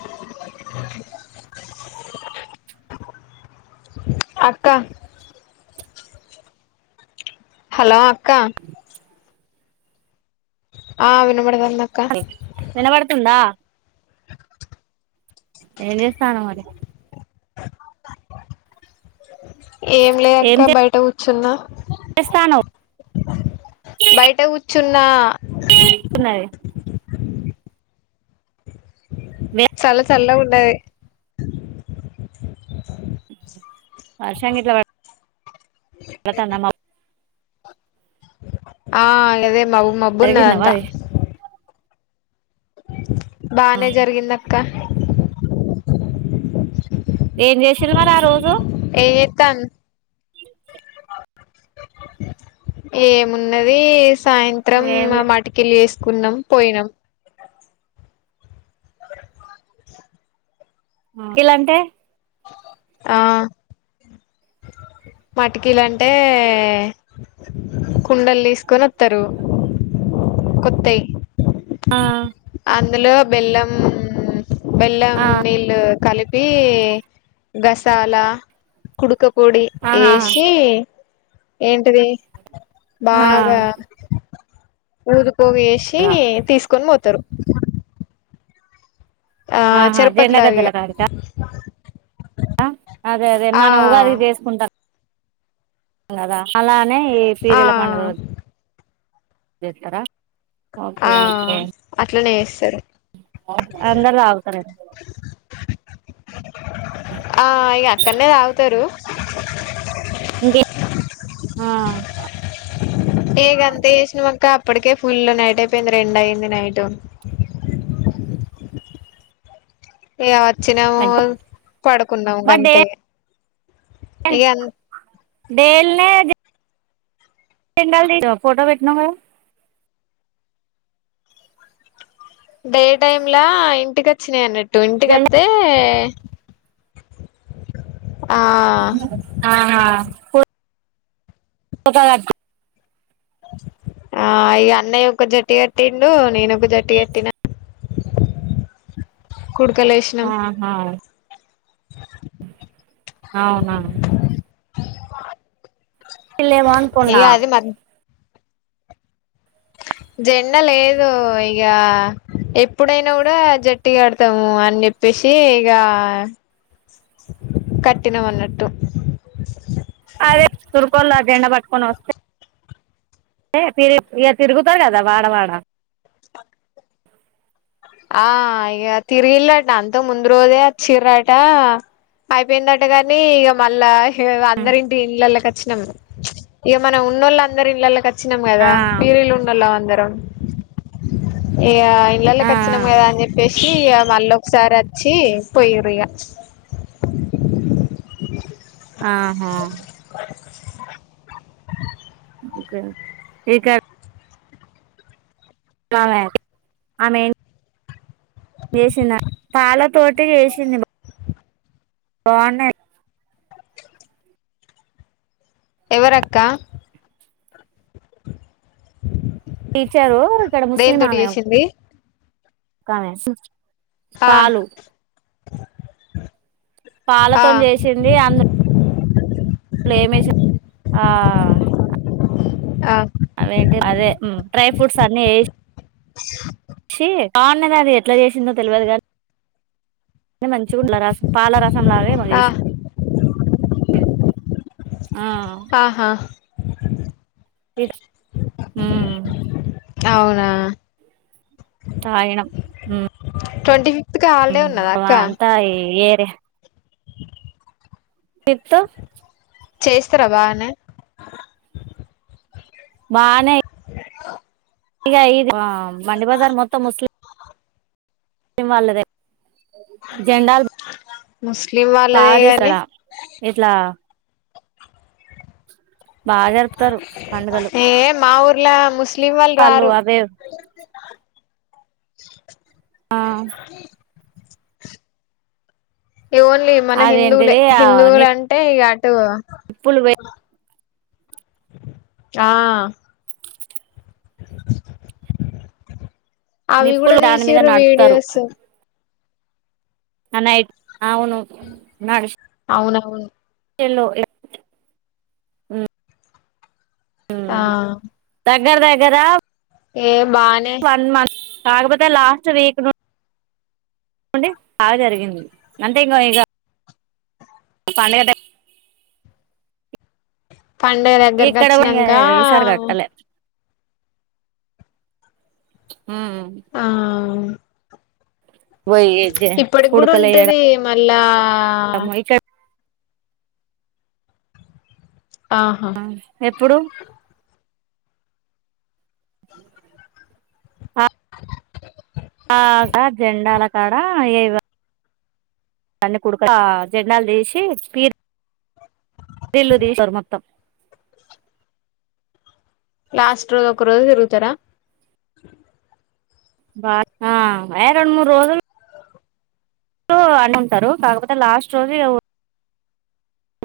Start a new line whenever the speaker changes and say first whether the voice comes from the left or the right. left: క్ల అక్క హలో అక్క ఆ వినబడుతాంది
right: వినబడుతుందా ఏంజేస్తానవ్ మరి
left: ఏం లేదక్క బయట కూర్చున్నా
right: ఇస్తాను
left: బయట కూర్చున్నా
right: ఉన్నాయ్
left: చల్ల చల్లగ ఉన్నయ్
right: వర్షం గిట్ల పడు తందమ్మ
left: ఆ అదే మబ్
right: జరిగిందా
left: మబ్బున్నదంతా
right: మరి
left: బానే జరిగింది అక్క
right: ఏం చేసిరూ మరి ఆ రోజు
left: ఏతన్ ఏమున్నది సాయంత్రం
right: ఏం
left: మా మాటి కెళ్ళి చేసుకున్నాం పోయినాం
right: ఇలంటే
left: ఆ పటికీలు అంటే కుండలు తీసుకొని వత్తరు కొత్తయ్
right: ఆ
left: అందులో బెల్లం బెల్లం
right: ఆ
left: నీళ్ళు కలిపి గసాలా కుడుక పొడి
right: ఆహా
left: ఏసి ఏంటిది
right: ఆ
left: బాగా ఊదు పొగ వేసి తీసుకొని పోతరు హ
right: ఆహా
left: లాగా
right: జండగద్దెల
left: ఇగ
right: కాడీకా అదే అదే
left: ఆ
right: మనం ఉగాది వేసుకుంటాం కదా అలానే ఈ
left: ఆ
right: పీరెల పండుగ జేత్తరా
left: ఆ అట్లనే చేస్సరు
right: అందరూ తాగుతన ఇప్పుడు క్లీ
left: ఆ ఇగ అక్కన్నే తాగుతారు
right: ఇంగే ఆ
left: ఏ ఇగ అంతా చేసినం అక్క అప్పటికే ఫుల్ నైట్ అయిపోయింది రెండు అయింది నైట్ ఇగ వచ్చినమూ పడుకున్నము
right: మరి డే
left: గంతే ఇగం
right: డేల్నే జే [unintelligible] ఫోటో పెట్టినవు కదా
left: డే టైమ్లా ఇంటికొచ్చినాయి అన్నట్టు ఇంటికి
right: జెండా
left: అత్తే ఆ
right: ఆహా పోతాది ఆటికి
left: ఆ ఇగ అన్నయ్య ఒక జట్టుగట్టిండు నేనొక జట్టుగట్టినా కుడుకలు ఏషిణం
right: ఆహా అవునా
left: [unintelligible]
right: ఇల్లేమో
left: ఇగ
right: అన్కున్నా
left: అది మ జెండా లేదు ఇగ ఎప్పుడైనా కూడా జట్టుగా ఆడతాము అని చెప్పేసి ఇగ కట్టినం అన్నట్టు
right: అదే తురుకొల్ల జెండ పట్టుకొని వస్తె ఏ తిరు ఇగా తిరుగుతారు కదా వాడవాడ
left: ఆ ఇక తిరిగిలాంట అంతకు ముందు రోజే వచ్చిర్రటా అయిపోయిందట గాని ఇక మళ్ళా అందరి ఇంటి ఇళ్ళలోకి వచ్చినాం ఇక మన ఉన్నోళ్ళ అందరి ఇండ్లలోకి వచ్చినం
right: ఆ
left: కదా ఫీరీలు ఉన్నోళ్ళాం అందరం ఇగ
right: ఆ
left: తెచ్చినం కదా అని చెప్పేసి ఇక మళ్ళీ ఒకసారి వచ్చి పోయిర్రు ఇక
right: ఆహా
left: [inaudible]
right: ఇంకా ఆమె ఆమె పాల తోటి చేసింది బావున్నాయి
left: ఎవరక్క
right: టీచరు ఇక్కడ ముస్లిం
left: దేనితోటి
right: ఆమె
left: చేసింది
right: ఒకామె
left: హ
right: పాలు పాలతోనీ చేసింది అంద్ ఆ ఆ
left: ఆ
right: అదేంటి అదే డ్రై ఫ్రూట్స్ అన్ని యేస్ చీ బావున్నాది అది ఎట్లా చేసిందో తెలవదు కానీ పాల రసం లాగ ఏమో
left: ఆ
right: చేసింది ఆ
left: ఆహా
right: మ్మ్
left: అవునా
right: తాగినాం
left: ట్వంటీఫిఫ్త్ కి హాలిడే ఉన్నదా అక్క
right: ఆ యేరే
left: హ
right: ఎత్తో
left: చేస్తారా బాగానే
right: బానే
left: అది ఏదో
right: ఇంగా ఇది ఆ మండి బజార్ మొత్తం ముస్లి ముస్లిం వాళ్ళదే జెండాలు
left: ముస్లిం వా
right: ఎట్లా బాగా జరుపుతారు పండుగలు
left: ఏ మా ఊర్లో ముస్లిం వాళ్ళు రారు
right: ఆ
left: ఓన్లీ మన హిందువులే
right: అదేంటిది
left: హిందువులు అంటే ఇగ అటు
right: ఇప్పులు వే
left: ఆ ఏం [inaudible] అవి కూడా
right: నిప్పులు దాని మీద
left: తీసిర్రు
right: నడుపుతారు
left: వీడియోస్
right: అ నయిట్ అవును నడ్శి
left: అవునవును
right: చెల్లో ఎ
left: ఆ
right: దగ్గర దగ్గర
left: ఏ బానే
right: అమ్మన్ కాకపోతే లాస్ట్ వీక్ ను ఉండి బాగ జరిగింది అంతే ఇంగొ ఇగ పని ఏది
left: పండగ దగ్గరకి
right: ఇక్కడ
left: వచ్చినంక
right: ఈసారి కట్టలే మ్మ్
left: ఆ
right: పోయి
left: ఇప్పుడికి కుడుంటది మళ్ళా
right: త మొయిక
left: ఆహా
right: ఎప్పుడు [unintelligible] ఆగా జెండాల కాడ ఏవ పన్న కుడుక ఆ జెండాలు తీసి పీర్ ఇల్లు తీస్తారు మొత్తం
left: లాస్ట్ రోజు ఒక్కరోజు తిరుగుతరా
right: బాగ్ ఆ ఏ రొండు మూర్రోజులు టు అని ఉంటారు కాకపోతే లాస్ట్ రోజు ఇగ ఉ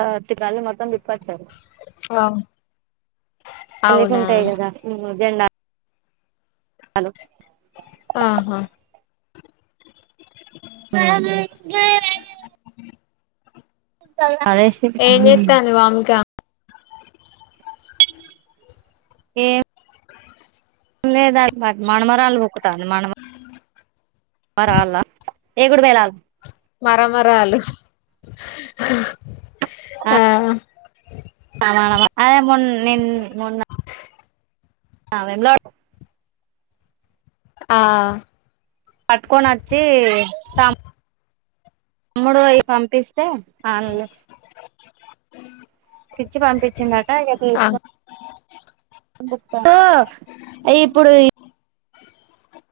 right: ఆ అట్టి గాలి మొత్తం తిప్పచ్చారు
left: ఆ
right: లీకు
left: అవునా
right: ఉంటాయి కదా జెండ హలో
left: ఆహా [unintelligible]
right: [unintelligible] అదే ష్
left: ఏం చేత్తంది వామిక
right: ఏం ఉన్నయేదాంట్ మర్ మనుమరాల్లుబుక్కుతాంది మనుమ మరాల్లా ఏకుడుపేళాలు
left: మరమరాలు ఆ
right: అదే మొన్ నేను మొన్న ఆ వేములట్
left: ఆ
right: పట్కొనచ్చి తమ్ తమ్ముడు అయి పంపిస్తే ఆళ్ళు ఇచ్చి పంపించిండంట ఇగ
left: ఆ
right: తీసుకు తో అ ఇప్పుడు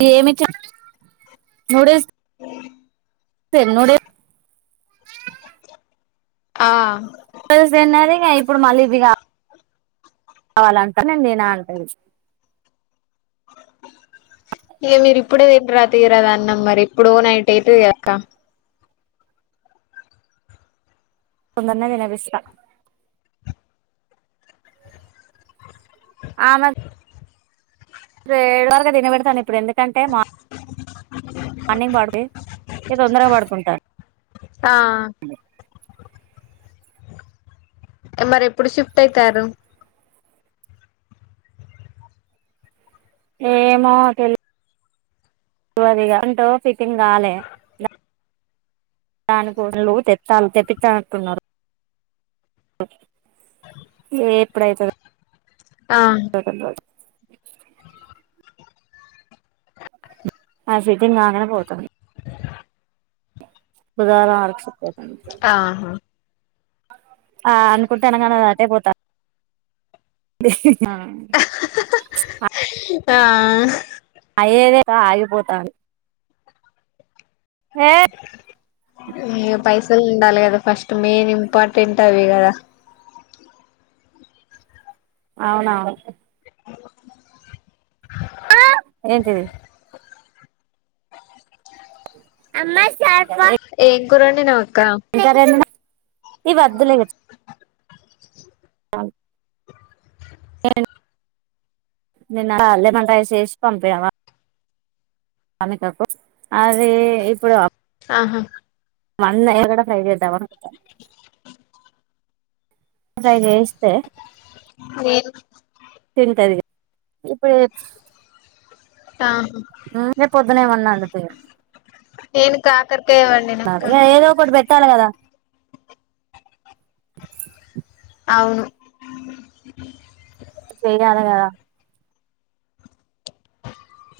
right: ఏమి చ న్యూ డేస్
left: అవును
right: [unintelligible]
left: ఆ
right: పేరెంట్స్ డే అన్నారు ఇంగ ఇప్పుడు మళ్ళీ ఇవి కా కావాలంట నేన్దినా అంటుంది
left: ఇగ మీరు ఇప్పుడే తింటరా తీయరాదు అన్నం మరి ఎప్పుడో నైట్ అయితదిగ అక్క
right: తొందర్నే తినబిస్త ఆమె ఏడు వరకు తినబెడతాను ఇప్పుడు ఎందుకంటే నా అన్ని [unintelligible] నేను తొందరగా పాడుకుంటా
left: ఆ
right: బ
left: మరెప్పుడు షిఫ్ట్ అయితారు
right: ఏమో తెలివదిగా అంటూ ఫిట్టింగ్ కాలే దాని [unintelligible] తెత్తాళ్లు తెప్పిత్తాన్నట్టున్నరు ఎప్పుడైతదో
left: ఆ
right: [unintelligible] ఆ సీటింగ్ కాంగనే పోతుంది బుధారం వరకు సెట్ అయితది మొత్తం
left: ఆహా
right: ఆ అనుకుంటాన్నం గాని అదటే పోతాంది ఆ
left: ఆ
right: అయ్యేదే క ఆగిపోతాంది ఏ
left: ఇగ పైసలు ఉండాలి కద ఫస్ట్ మెయిన్ ఇంపార్టెంటే అవి కదా
right: అవునవును ఏంటిది ఎ
left: ఏం కూర వండినవు అక్క
right: ఏం కర్రీ వండినవ్ ఇవి ఒద్దులే [unintelligible] నిన్న లెమన్ రైస్ చేసి పంపినవా అమితకు అది ఇప్పుడు
left: ఆహా
right: మొన్నయి కూడా ఫ్రై చేద్దామనుకుంటాన ఫ్రై చేస్తే
left: లేదు
right: తింటది ఇప్పుడే
left: ఆహ
right: ఉమ్ రేపు పొద్దున ఏమన్న అడుగుత ఇంగ
left: నేను కాకర్కాయ్ వండిన అక్క
right: ఏదో ఒకటి పెట్టాలి కదా
left: అవును
right: చేయ్యాల కదా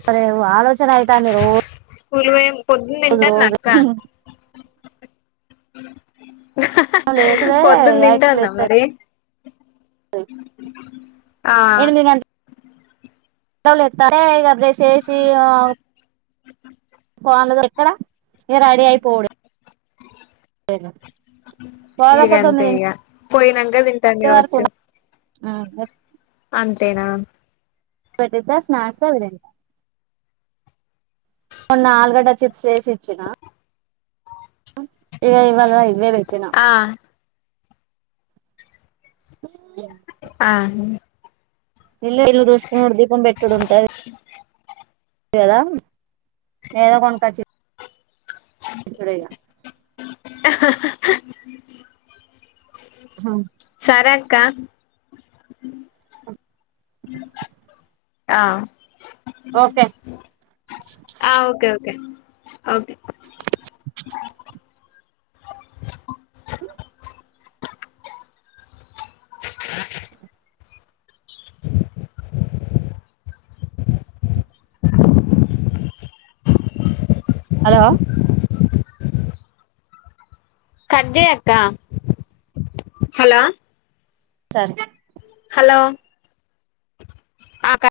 right: సరే ఓ ఆలోచనైతాంది రో
left: స్కూల్కి పోయే పొద్దున్ తింటాన అక్క
right: రోజు లేసుడే
left: పొద్దున్ తింటాన్న మరి
right: ఉ
left: ఆ
right: ఎనిమిది గంట్ గౌలేతలే ఇగ బ్రెష్ చేసీ ఆవ్ కోన్ ల దొరెక్కడ ఇగ రెడీ అయిపోవుడే
left: ఇగ అంతే ఇగ పోయినంక దిన్
right: ప్యార్ కోన ఆ
left: అంతేనా
right: పెద్దగా స్నాక్స్ అవి తింట మొన్న ఆలుగడ్డ చిప్స్ చేసిచ్చిన ఇగ ఇవల ఇవే పెట్టిన
left: ఆ ఆనీ
right: ఇల్ ఇల్లు దూస్పో దీపం పెట్టుడుంటది కద నేనేదో కొనకచ్చి దించుడేఇగా
left: హమ్
right: చావు
left: సరే అక్క
right: [inaudible]
left: ఆ
right: ఓకే
left: ఆ ఓకేే ఓ కే ఓకే హమ్
right: హలో
left: కడ్జై అక్క హలో
right: సరే
left: హలో ఆ కట్